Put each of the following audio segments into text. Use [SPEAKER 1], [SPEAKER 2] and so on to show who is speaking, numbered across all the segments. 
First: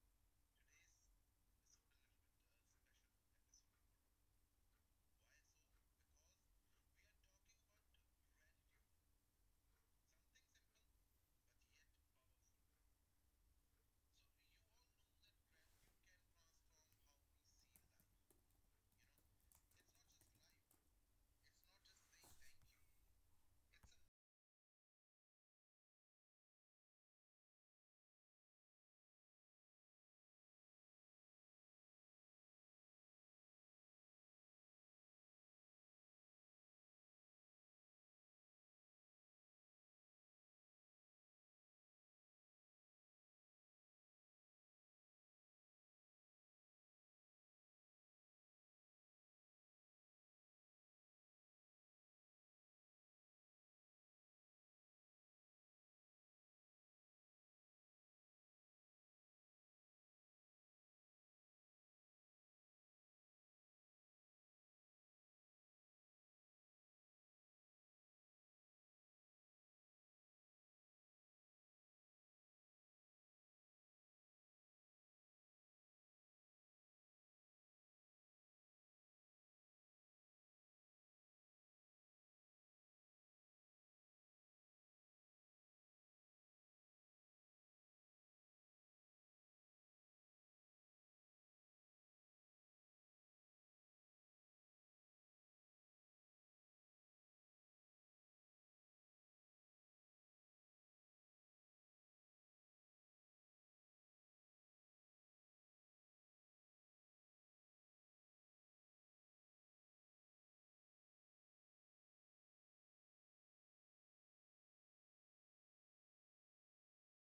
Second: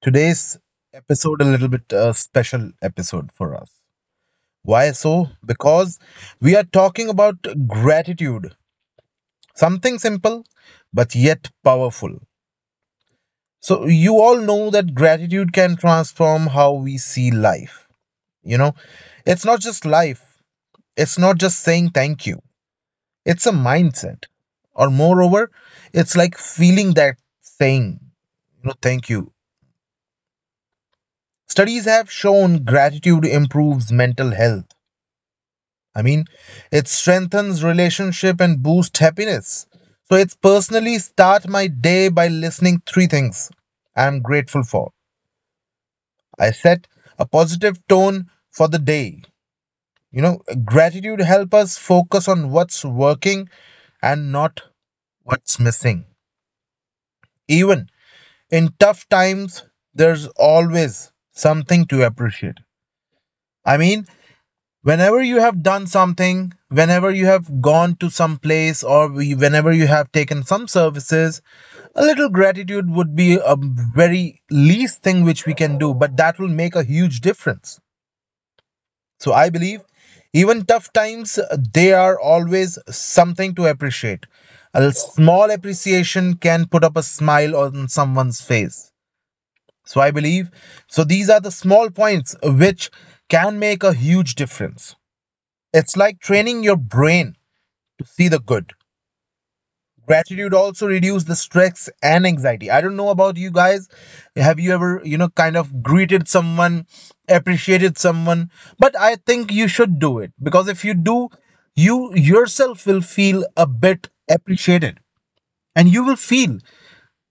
[SPEAKER 1] Today's episode a little bit special episode for us. Why so? Because we are talking about gratitude. Something simple but yet powerful. So you all know that gratitude can transform how we see life. You know, it's not just life. It's not just saying thank you. It's a mindset. Or moreover, it's like feeling that saying thank you. Studies have shown gratitude improves mental health. I mean, it strengthens relationship and boosts happiness. So it's personally start my day by listening three things I'm grateful for. I set a positive tone for the day. You know, gratitude help us focus on what's working and not what's missing. Even in tough times, there's always something to appreciate. I mean, whenever you have done something, whenever you have gone to some place, or whenever you have taken some services, a little gratitude would be a very least thing which we can do, but that will make a huge difference. So I believe even tough times they are always something to appreciate. A small appreciation can put up a smile on someone's face. So I believe, so these are the small points which can make a huge difference. It's like training your brain to see the good. Gratitude also reduces the stress and anxiety. I don't know about you guys. Have you ever, you know, kind of greeted someone, appreciated someone? But I think you should do it, because if you do, you yourself will feel a bit appreciated, and you will feel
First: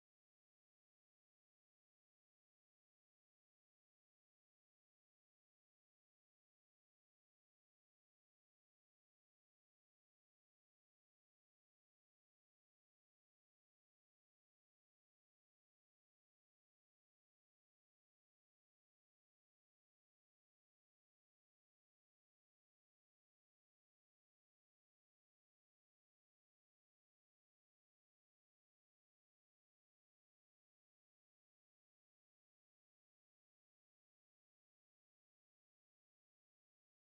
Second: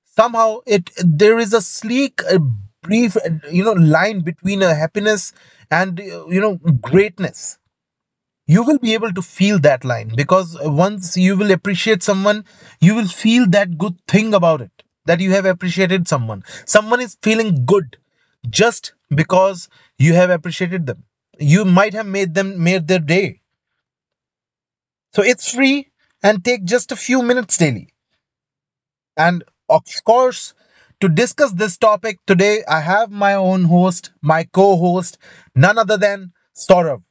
[SPEAKER 1] somehow it there is a sleek a brief you know line between a happiness and you know greatness. You will be able to feel that line, because once you will appreciate someone, you will feel that good thing about it, that you have appreciated someone. Someone is feeling good just because you have appreciated them. You might have made them made their day. So it's free and take just a few minutes daily. And of course, to discuss this topic today, I have my own host, my co host, none other than Saurav.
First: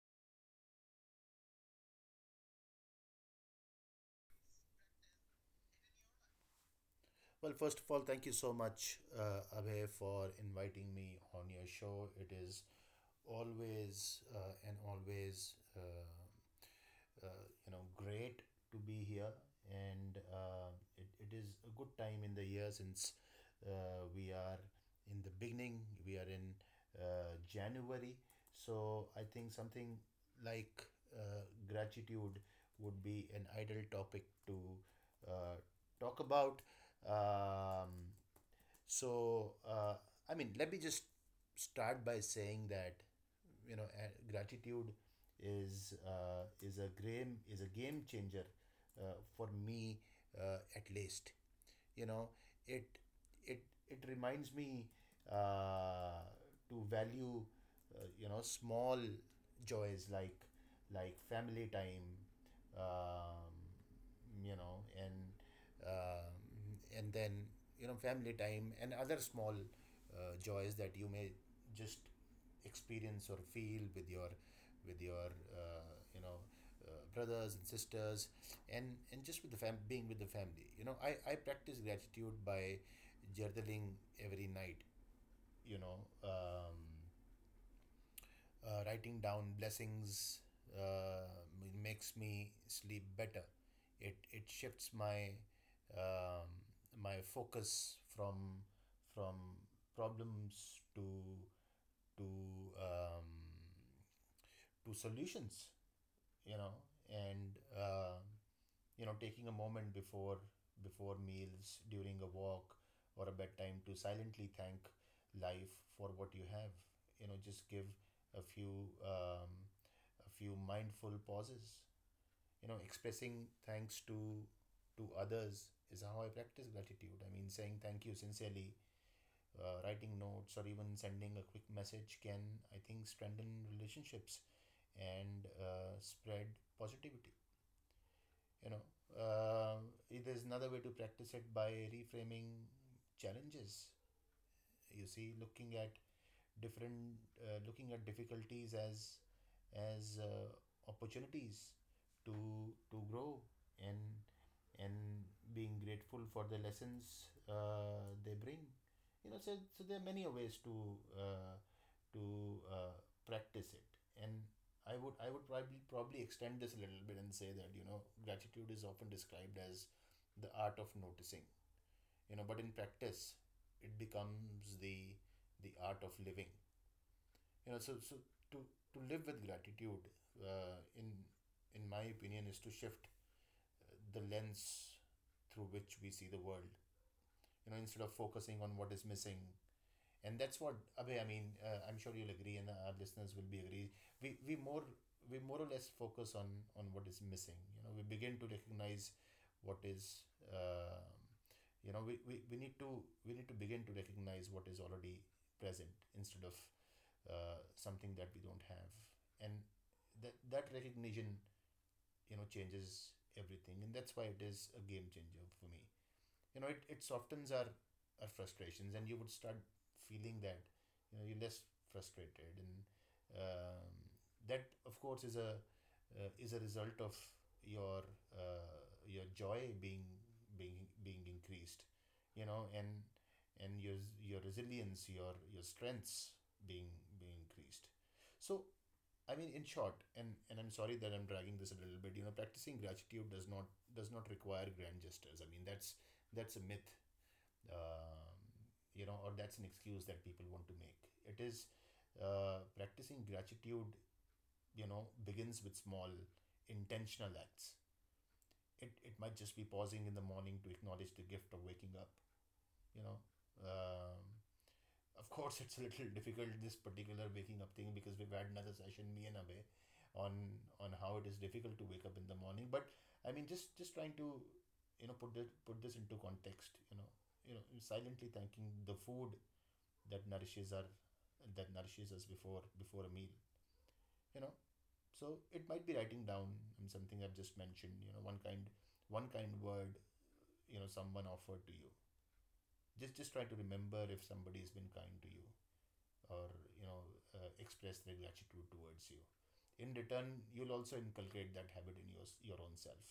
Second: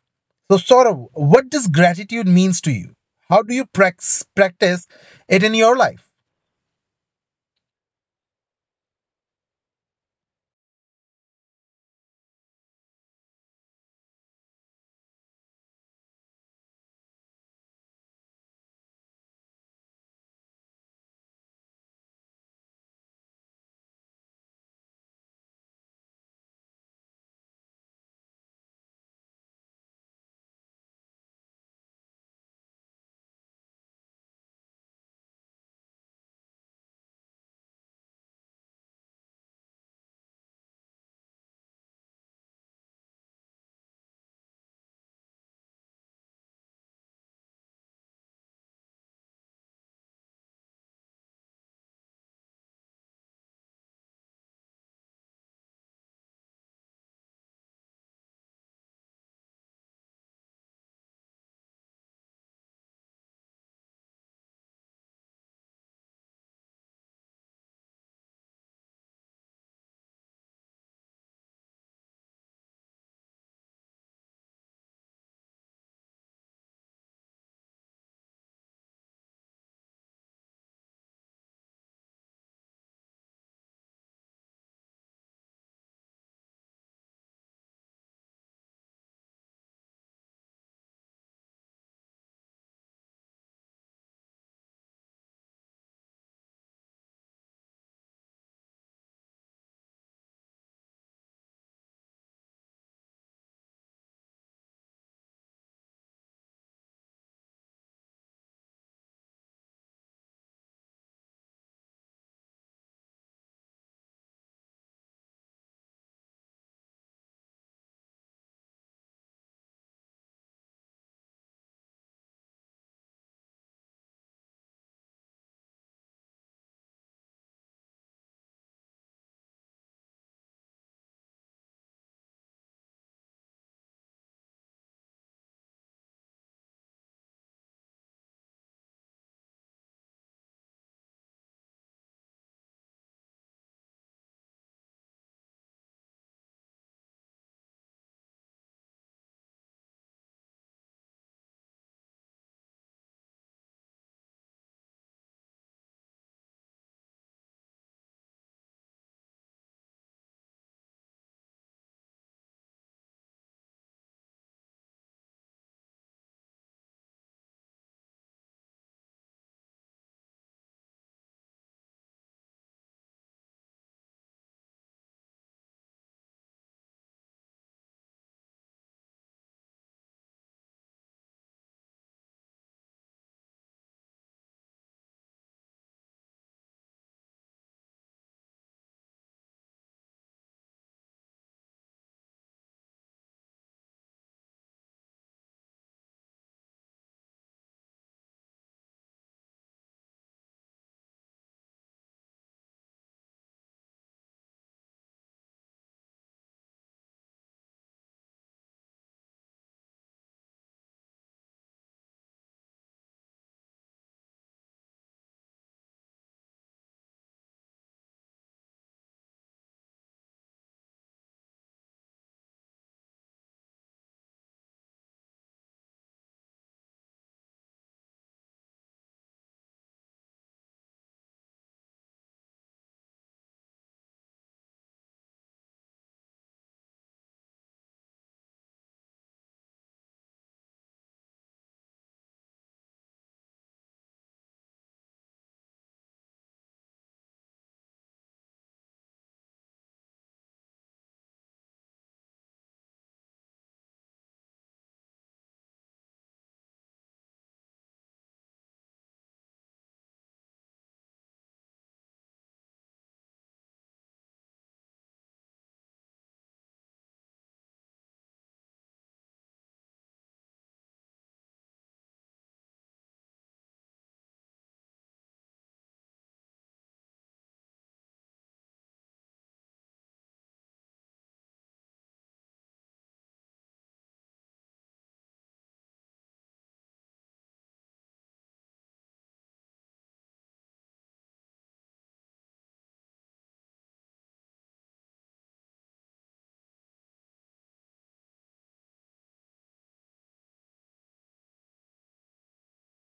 [SPEAKER 1] So, Saurav, what does gratitude means to you? How do you practice it in your life?
[SPEAKER 2] Well, first of all, thank you so much, Abhay, for inviting me on your show. It is always and always, uh, you know, great to be here, and it is a good time in the year since we are in the beginning. We are in January, so I think something like uh, gratitude would be an ideal topic to uh, talk about. Um, so, uh, I mean, let me just start by saying that gratitude is a game changer for me at least. You know, it it it reminds me uh, to value you know small joys like family time, um, you know uh, and then you know family time and other small joys that you may just experience or feel with your brothers and sisters, and just with the fam being with the family. You know, I practice gratitude by journaling every night, you know. um, Writing down blessings uh, makes me sleep better. It shifts my um, my focus from from problems to to um, to solutions. You know, and you know, taking a moment before meals, during a walk or a bedtime, to silently thank life for what you have. You know, just give a few um, a few mindful pauses, you know. Expressing thanks to others is how I practice gratitude. I mean, saying thank you sincerely, writing notes, or even sending a quick message can, I think, strengthen relationships and spread positivity, you know. um, there's another way to practice it, by reframing challenges. You see, looking at different difficulties as as uh, opportunities to grow, and and being grateful for the lessons they bring. You know, so there are many ways to uh, to uh, practice it, and I would probably extend this a little bit and say that, you know, gratitude is often described as the art of noticing. You know, but in practice, it becomes the art of living. You know, so to live with gratitude uh, in in my opinion is to shift the lens through which we see the world, you know, instead of focusing on what is missing. And that's what, Abhay, I mean, I'm sure you'll agree, and our listeners will be agree. We we more we more or less focus on what is missing. You know, we begin to recognize what is. Uh, you know, we need to begin to recognize what is already present, instead of something that we don't have, and that recognition, you know, changes everything. And that's why it is a game changer for me. You know, it softens our frustrations, and you would start feeling that, you know, you're less frustrated. And um, that, of course, is a result of your uh, your joy being increased, you know, and your resilience, your strengths being increased. So I mean, in short, and I'm sorry that I'm dragging this a little bit. You know, practicing gratitude does not require grand gestures. I mean, that's a myth, um, you know, or that's an excuse that people want to make. It is, practicing gratitude, you know, begins with small, intentional acts. It might just be pausing in the morning to acknowledge the gift of waking up. You know, um, of course it's a little difficult, this particular waking up thing, because we've had another session, me and Abhay, on how it is difficult to wake up in the morning. But I mean, just trying to, you know, put this into context. You know, silently thanking the food that nourishes our that nourishes us before a meal, you know. So it might be writing down, something I've just mentioned, you know, one kind word, you know, someone offered to you. Just try to remember if somebody has been kind to you or, you know, express their gratitude towards you. In return, you'll also inculcate that habit in your own self,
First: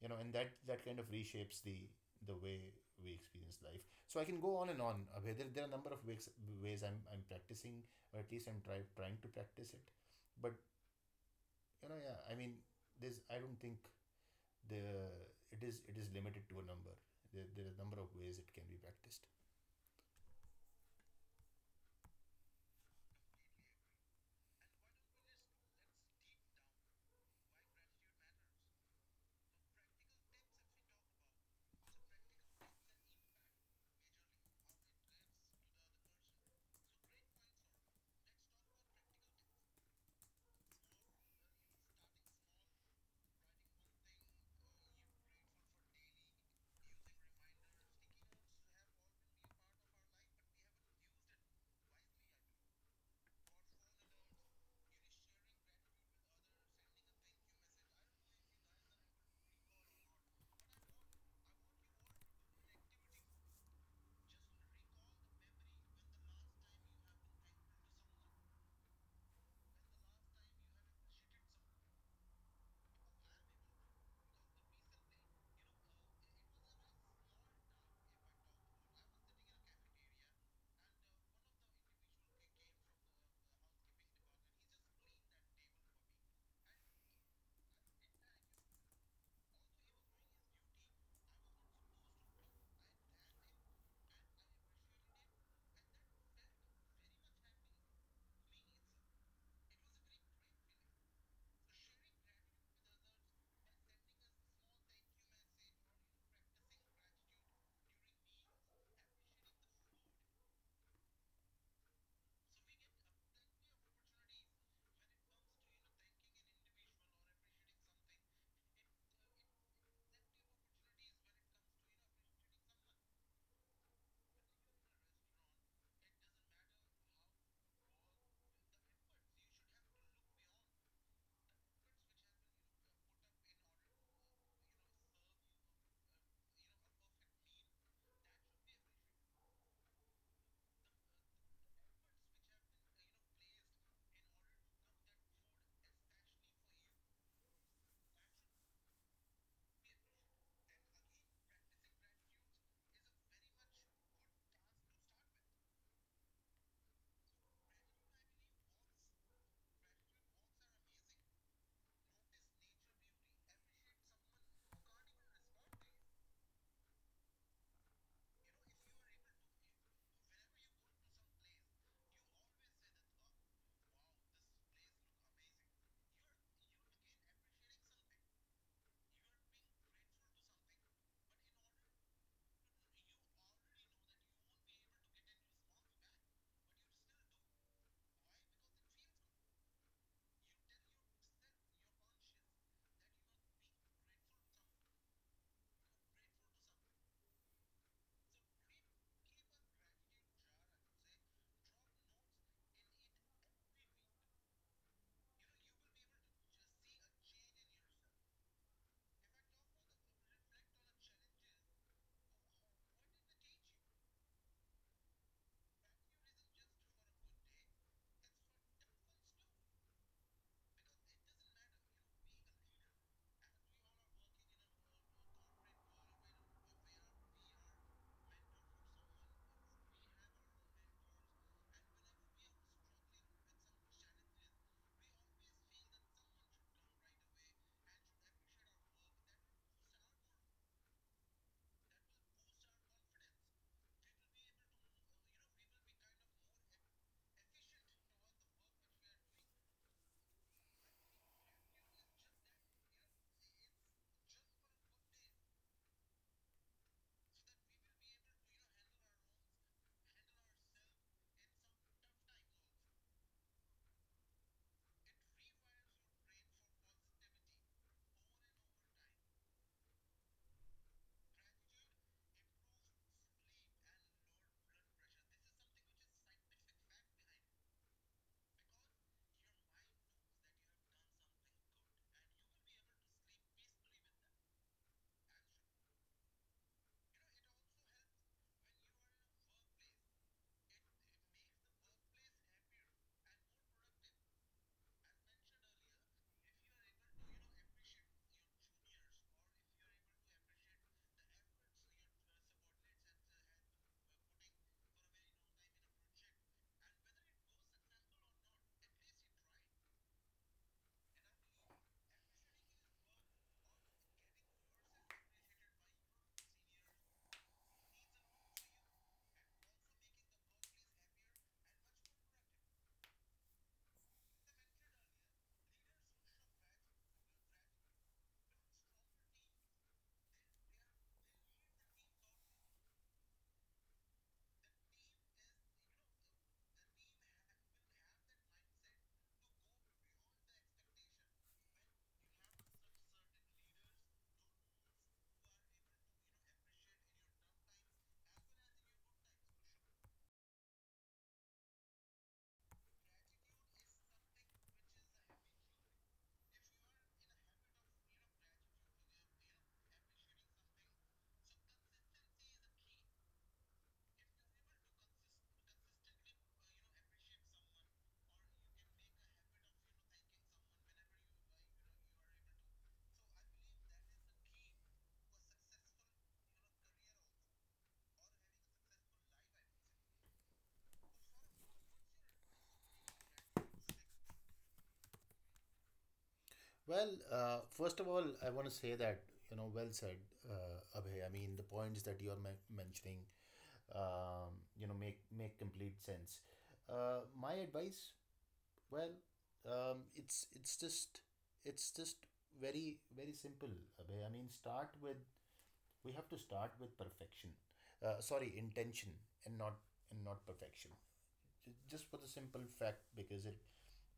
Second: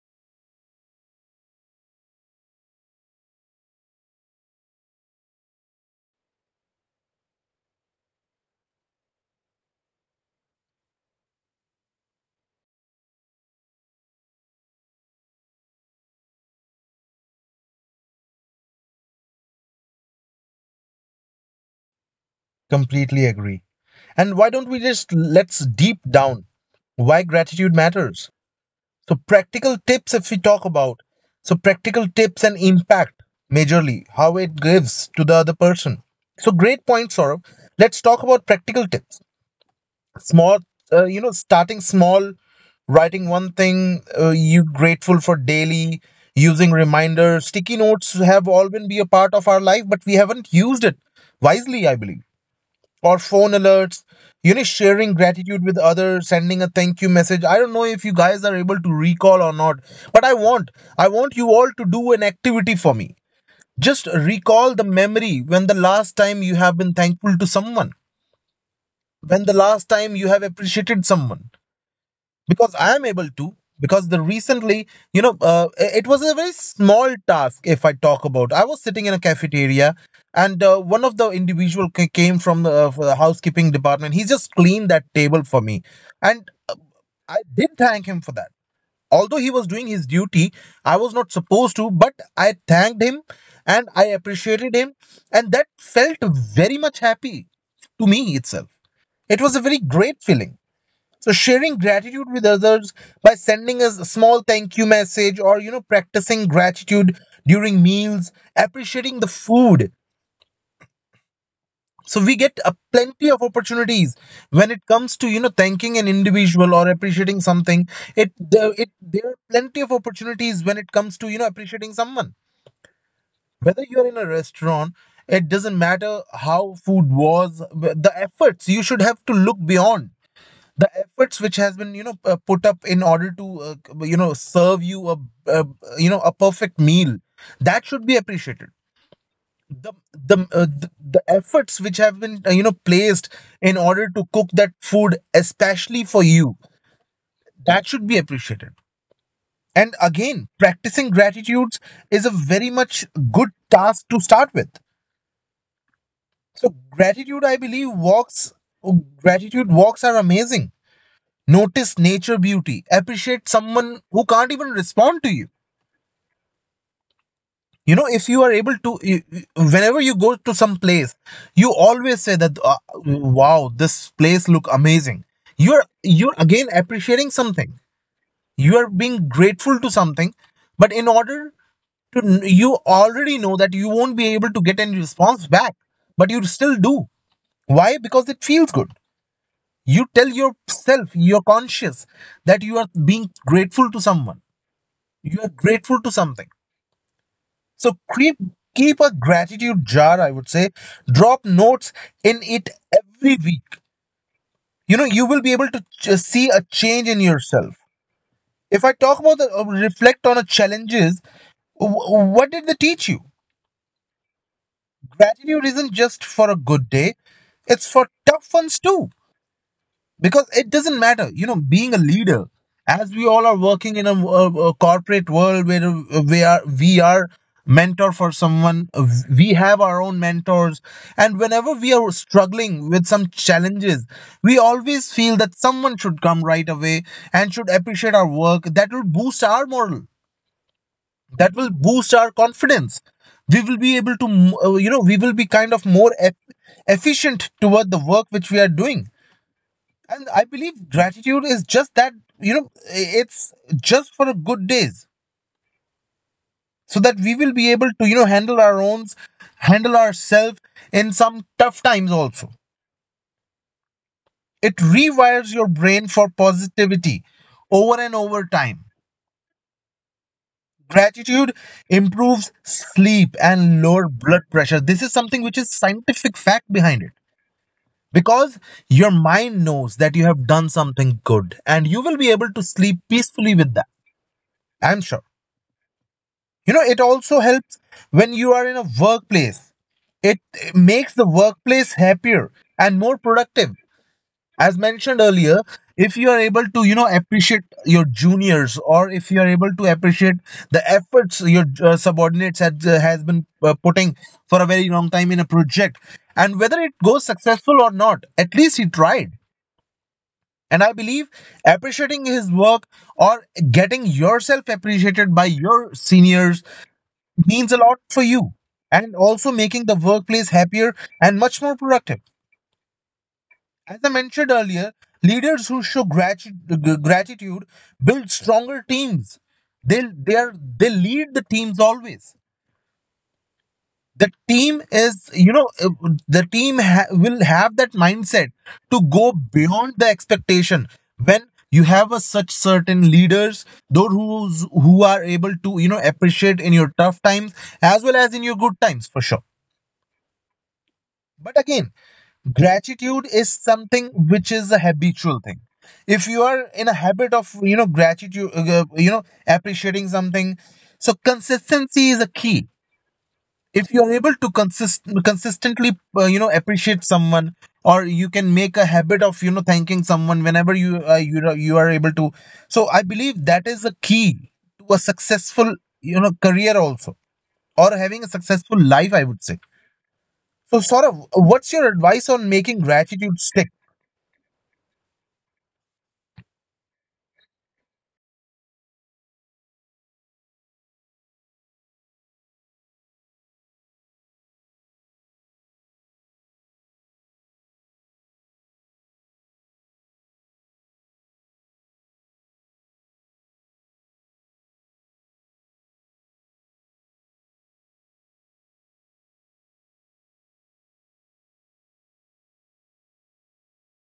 [SPEAKER 2] you know. And that kind of reshapes the way we experience life. So I can go on and on, Abhay. There are a number of ways, ways I'm practicing, or at least trying to practice it. But you know, yeah, I mean, there's I don't think the it is limited to a number. There are a number of ways it can be practiced.
[SPEAKER 1] Completely agree. And why don't we just let's deep down why gratitude matters? So practical tips if we talk about. So practical tips and impact majorly, how it gives to the other person. So great point, Saurabh. Let's talk about practical tips. Small, you know, starting small, writing one thing you grateful for daily, using reminders. Sticky notes have all been be a part of our life, but we haven't used it wisely, I believe, or phone alerts. You know, sharing gratitude with others, sending a thank you message. I don't know if you guys are able to recall or not, but I want you all to do an activity for me. Just recall the memory when the last time you have been thankful to someone, when the last time you have appreciated someone, because I am able to. Because the recently, you know, it was a very small task. If I talk about, I was sitting in a cafeteria, and one of the individual came from the, for the housekeeping department. He just cleaned that table for me, and I did thank him for that. Although he was doing his duty, I was not supposed to, but I thanked him, and I appreciated him, and that felt very much happy to me itself. It was a very great feeling. So sharing gratitude with others by sending us a small thank you message, or you know, practicing gratitude during meals, appreciating the food. So we get a plenty of opportunities when it comes to you know thanking an individual or appreciating something. It there are plenty of opportunities when it comes to you know appreciating someone. Whether you're in a restaurant, it doesn't matter how food was, the efforts you should have to look beyond. The efforts which has been you know put up in order to you know serve you a you know a perfect meal, that should be appreciated. The the, uh, the the efforts which have been you know placed in order to cook that food especially for you, that should be appreciated. And again, practicing gratitudes is a very much good task to start with. So gratitude I believe walks, gratitude walks are amazing. Notice nature beauty. Appreciate someone who can't even respond to you. You know, if you are able to, whenever you go to some place, you always say that, "Wow, this place look amazing." You're you're again appreciating something. You are being grateful to something, but in order to, you already know that you won't be able to get any response back, but you still do. Why? Because it feels good. You tell yourself, you're conscious that you are being grateful to someone, you are grateful to something. So keep a gratitude jar, I would say, drop notes in it every week. You know, you will be able to see a change in yourself. If I talk about the reflect on a challenges, what did they teach you. Gratitude isn't just for a good day, it's for tough ones too. Because it doesn't matter, you know, being a leader, as we all are working in a corporate world where we are mentor for someone. We have our own mentors, and whenever we are struggling with some challenges, we always feel that someone should come right away and should appreciate our work. That will boost our moral, that will boost our confidence. We will be able to you know, we will be kind of more efficient toward the work which we are doing. And I believe gratitude is just that, you know, it's just for a good days, so that we will be able to, you know, handle our own, handle ourselves in some tough times also. It rewires your brain for positivity over and over time. Gratitude improves sleep and lower blood pressure. This is something which is scientific fact behind it, because your mind knows that you have done something good, and you will be able to sleep peacefully with that. I'm sure. You know, it also helps when you are in a workplace. It makes the workplace happier and more productive. As mentioned earlier, if you are able to you know appreciate your juniors, or if you are able to appreciate the efforts your subordinates has been putting for a very long time in a project, and whether it goes successful or not, at least he tried. And I believe appreciating his work, or getting yourself appreciated by your seniors, means a lot for you. And also making the workplace happier and much more productive. As I mentioned earlier, leaders who show gratitude build stronger teams. They lead the teams always. The team is you know will have that mindset to go beyond the expectation when you have a such certain leaders who are able to you know appreciate in your tough times as well as in your good times for sure. But again, gratitude is something which is a habitual thing. If you are in a habit of, you know, gratitude, you know, appreciating something, so consistency is a key. If you are able to consistently, you know, appreciate someone, or you can make a habit of, you know, thanking someone whenever you you know, you are able to. So I believe that is a key to a successful, you know, career also, or having a successful life, I would say. So, Saurav, what's your advice on making gratitude stick?
[SPEAKER 2] Well, first of all, I want to say that, you know, well said, Abhay. I mean, the points that you're mentioning, um, you know, make complete sense. My advice, well, it's just very simple, Abhay. I mean, start with, we have to start with perfection. Sorry, intention and not, perfection. Just for the simple fact, because it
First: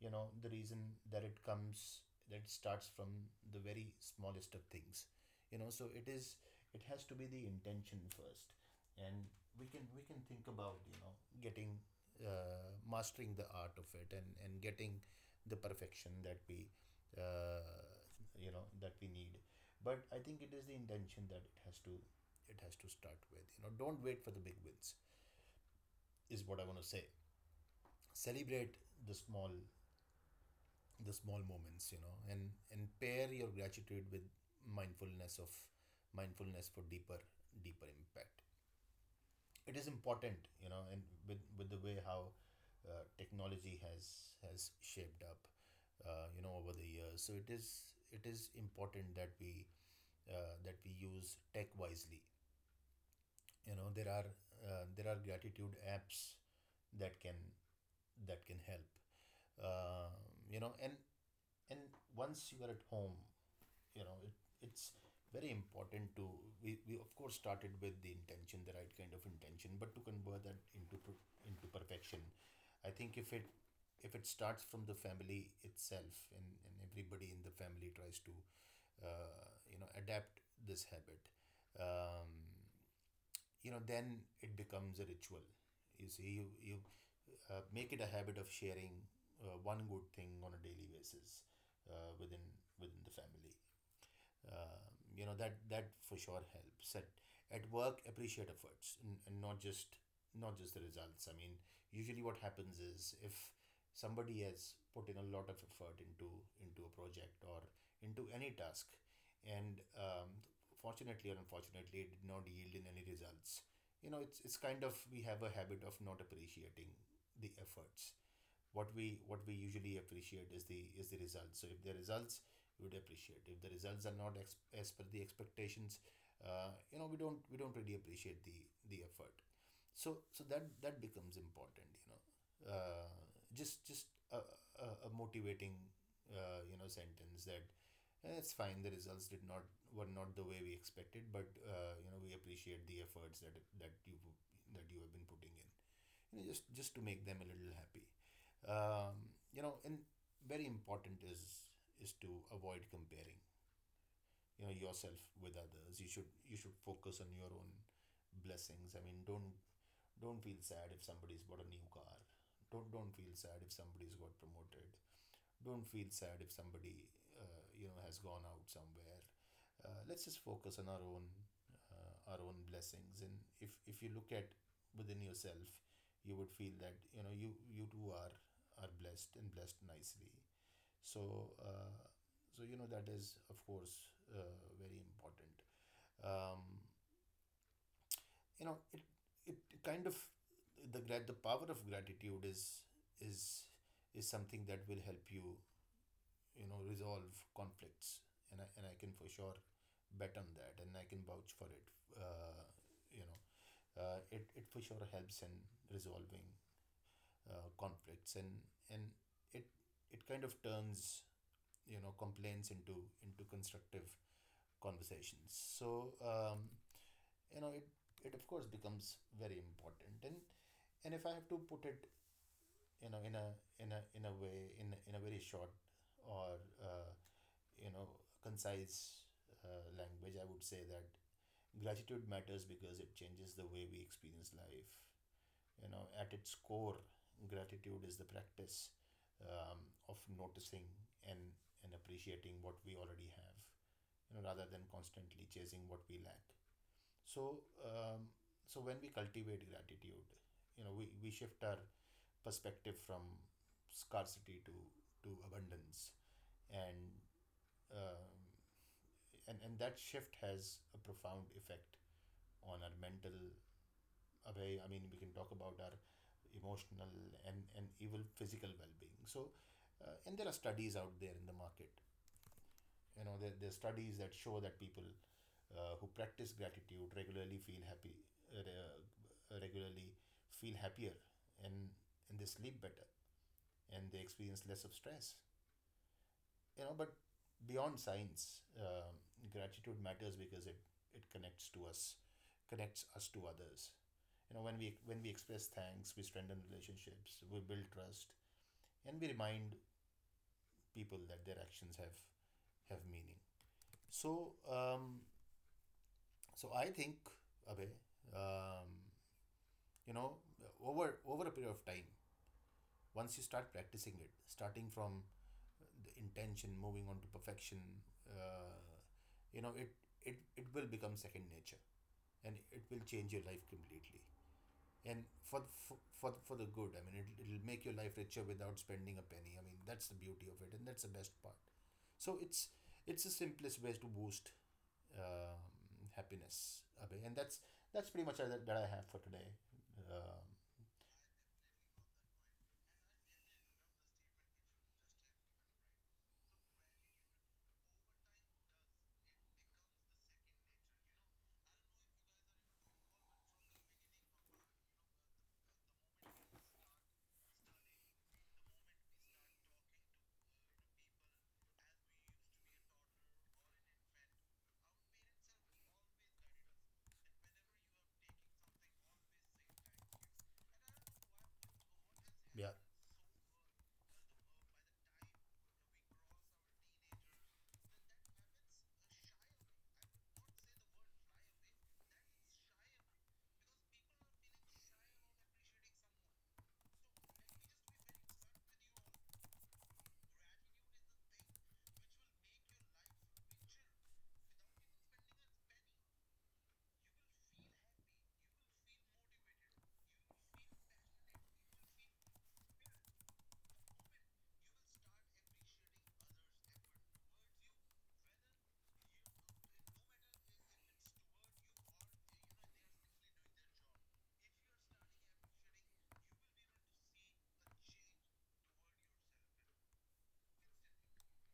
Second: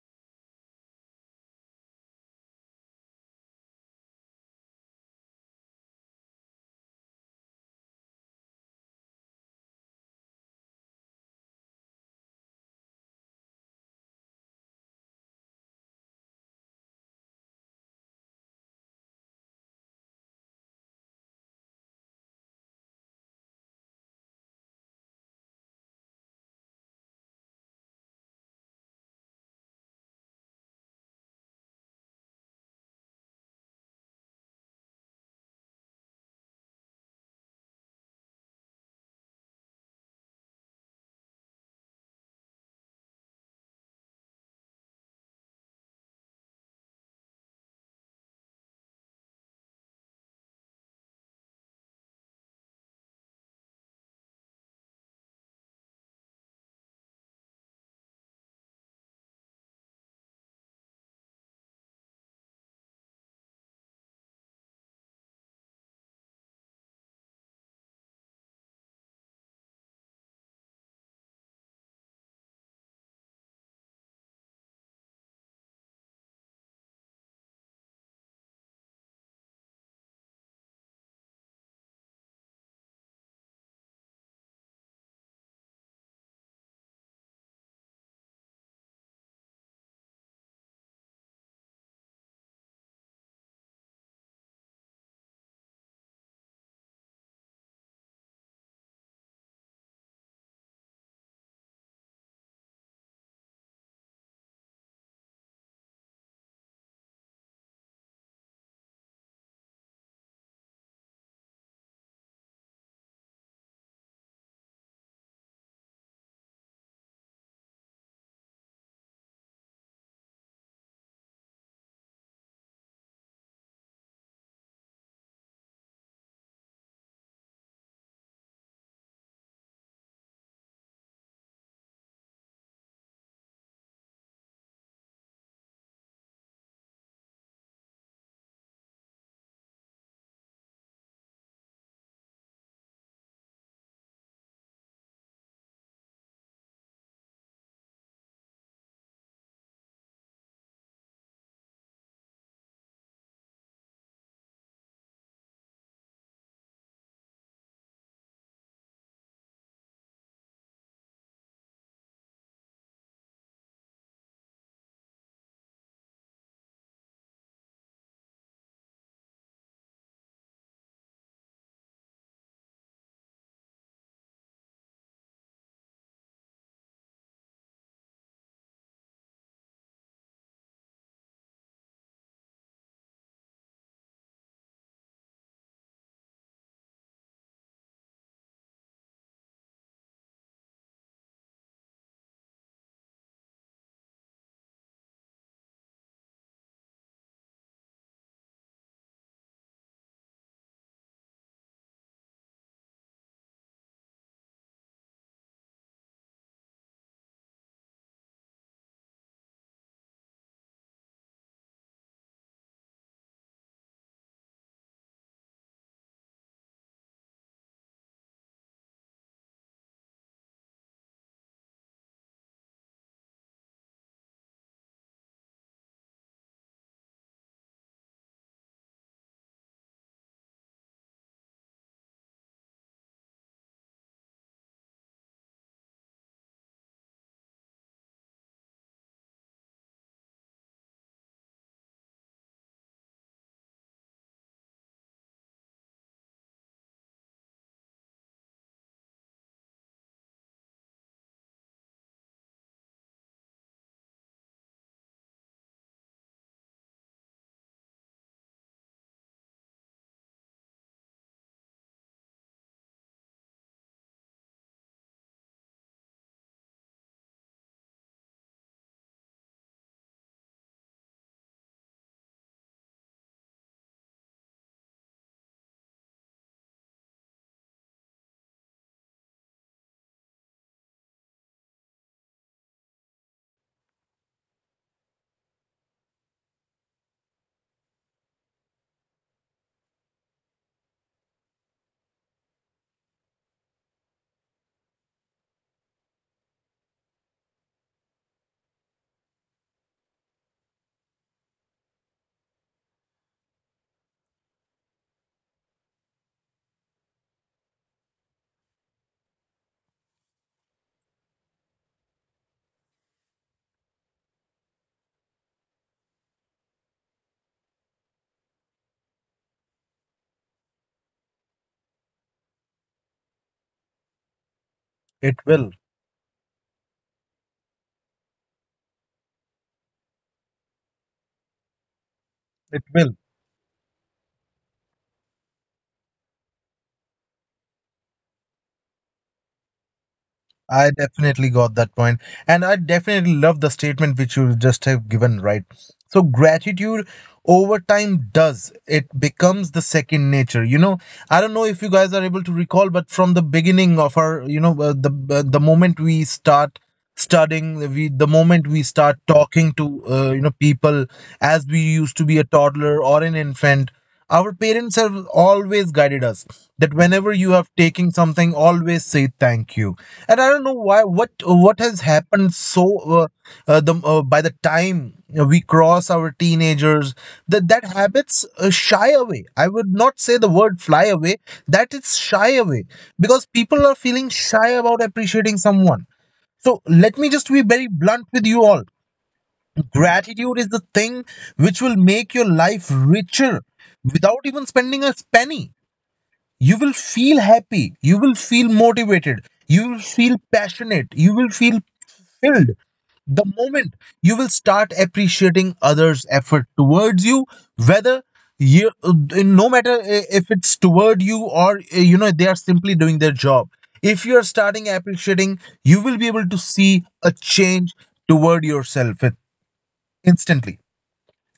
[SPEAKER 2] you know, the reason that it comes that it starts from the very smallest of things, you know. So it is, it has to be the intention first, and we can think about, you know, getting, mastering the art of it, and getting the perfection that we uh, you know, that we need. But I think it is the intention that it has to start with. You know, don't wait for the big wins, is what I want to say. Celebrate the small the small moments, you know, and pair your gratitude with mindfulness of mindfulness for deeper impact. It is important, you know. And with the way how technology has shaped up, you know, over the years, so it is, it is important that we use tech wisely. You know, there are, there are gratitude apps that can help, uh, you know. And once you are at home, you know, it's very important to, we of course started with the intention, the right kind of intention, but to convert that into perfection, I think, if it starts from the family itself, and everybody in the family tries to, you know, adapt this habit, um, you know, then it becomes a ritual. You see, you make it a habit of sharing one good thing on a daily basis, uh, within within the family, uh, you know. That for sure helps. At work, appreciate efforts, and not just, the results. I mean, usually what happens is, if somebody has put in a lot of effort into a project, or into any task, and fortunately or unfortunately, it did not yield in any results, you know, it's kind of, we have a habit of not appreciating the efforts. What we usually appreciate is the results. So if the results, we would appreciate, if the results are not as per the expectations, you know, we don't, really appreciate the effort. So that becomes important, you know. uh, just a motivating, you know, sentence that, "Eh, it's fine, the results did not, were not the way we expected, but, you know, we appreciate the efforts that, that you have been putting in." You know, just to make them a little happy, um, you know. And very important is, to avoid comparing, you know, yourself with others. You should, focus on your own blessings. I mean, don't feel sad if somebody's bought a new car, don't feel sad if somebody's got promoted, don't feel sad if somebody, you know, has gone out somewhere. Let's just focus on our own blessings. And if you look at within yourself, you would feel that, you know, you too are blessed, and blessed nicely. So you know, that is, of course, very important. Um, you know, it kind of, the power of gratitude is, is is something that will help you, you know, resolve conflicts. And I can, for sure, bet on that, and I can vouch for it. uh, you know, it for sure helps in resolving conflicts, and it it kind of turns, you know, complaints into constructive conversations. So you know, it, of course, becomes very important. And if I have to put it, you know, in a very short, or you know, concise, language, I would say that gratitude matters because it changes the way we experience life. You know, at its core, gratitude is the practice, um, of noticing and appreciating what we already have, you know, rather than constantly chasing what we lack. So so when we cultivate gratitude, you know, we shift our perspective from scarcity to abundance. And um, and that shift has a profound effect on our mental away. I mean, we can talk about our emotional, and even physical well-being. So and there are studies out there in the market. You know, there are studies that show that people, who practice gratitude regularly, feel happy regularly feel happier, and they sleep better, and they experience less of stress, you know. But beyond science, gratitude matters because it connects us to others. You know, when we, express thanks, we strengthen relationships, we build trust, and we remind people that their actions have meaning. So um, so I think, Abhay, um, you know, over a period of time, once you start practicing it, starting from the intention, moving on to perfection, uh, you know, it will become second nature, and it will change your life completely, and
[SPEAKER 1] It will.
[SPEAKER 2] for for the good. I mean, it'll make your life richer without spending a penny. I mean, that's the beauty of it, and that's the best part. So it's
[SPEAKER 1] It will.
[SPEAKER 2] it's the simplest way to boost um, happiness, Abhay. And that's, that I have for today. um,
[SPEAKER 1] I definitely got that point, and I definitely love the statement which you just have given, right? So gratitude over time does it becomes the second nature. You know, I don't know if you guys are able to recall, but from the beginning of our, you know, the moment we start studying, we the moment we start talking to, you know, people, as we used to be a toddler or an infant, our parents have always guided us that whenever you have taken something, always say thank you. And I don't know why what has happened
[SPEAKER 2] yeah.
[SPEAKER 1] so uh, the by the time we cross our teenagers, that that habits shy away, I would not say the word fly away, that it's shy away, because people are feeling shy about appreciating someone. So let me just be very blunt with you all. Gratitude is the thing which will make your life richer without even spending a penny. You will feel happy, you will feel motivated, you will feel passionate, you will feel filled the moment you will start appreciating others effort towards you. Whether you, no matter if it's toward you, or you know, they are simply doing their job. If you are starting appreciating, you will be able to see a change toward yourself instantly.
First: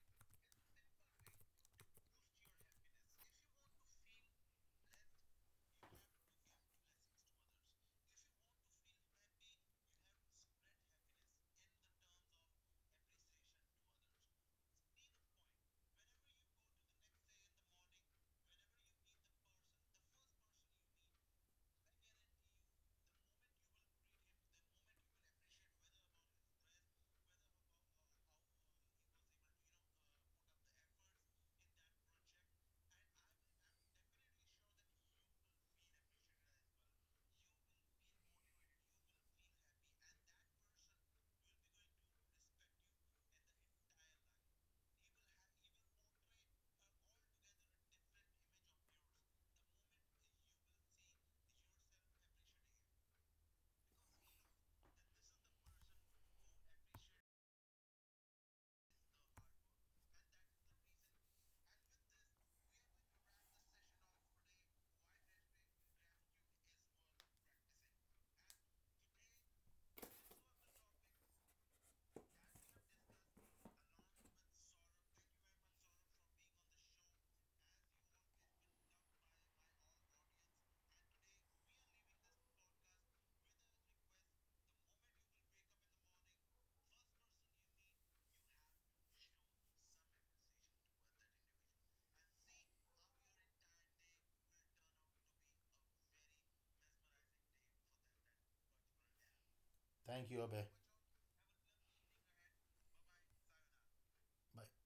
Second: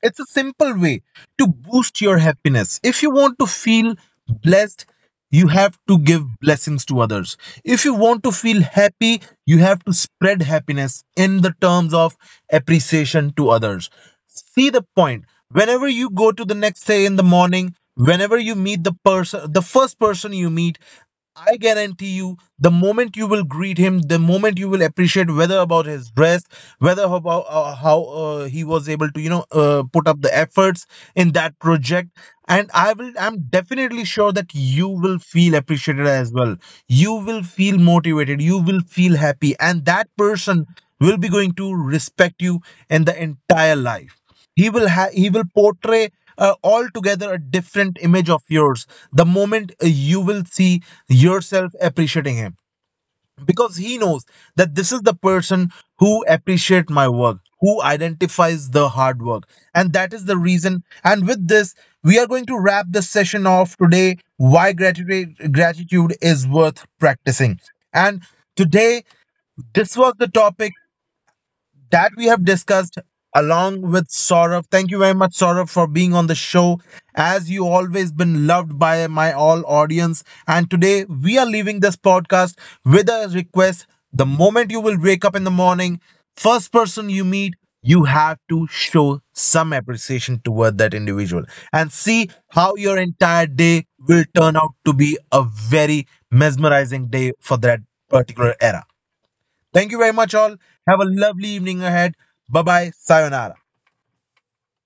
[SPEAKER 1] It's a simple way to boost your happiness. If you want to feel blessed, you have to give blessings to others. If you want to feel happy, you have to spread happiness in the terms of appreciation to others. See the point. Whenever you go to the next day in the morning, whenever you meet the person, the first person you meet, I guarantee you, the moment you will greet him, the moment you will appreciate whether about his dress, whether about how he was able to, you know, put up the efforts in that project, and I will, I'm definitely sure that you will feel appreciated as well. You will feel motivated. You will feel happy, and that person will be going to respect you in the entire life. He will portray altogether a different image of yours the moment you will see yourself appreciating him, because he knows that this is the person who appreciate my work, who identifies the hard work. And that is the reason, and with this we are going to wrap this session off today. Why gratitude is worth practicing. And today this was the topic that we have discussed along with Saurabh. Thank you very much, Saurabh, for being on the show. As you always been loved by my all audience. And today we are leaving this podcast with a request. The moment you will wake up in the morning, first person you meet, you have to show some appreciation toward that individual, and see how your entire day will turn out to be a very mesmerizing day for that particular era. Thank you very
[SPEAKER 2] Thank
[SPEAKER 1] much,
[SPEAKER 2] you,
[SPEAKER 1] all.
[SPEAKER 2] Abhay.
[SPEAKER 1] Have a lovely evening ahead. Bye bye. Sayonara.
[SPEAKER 2] Bye.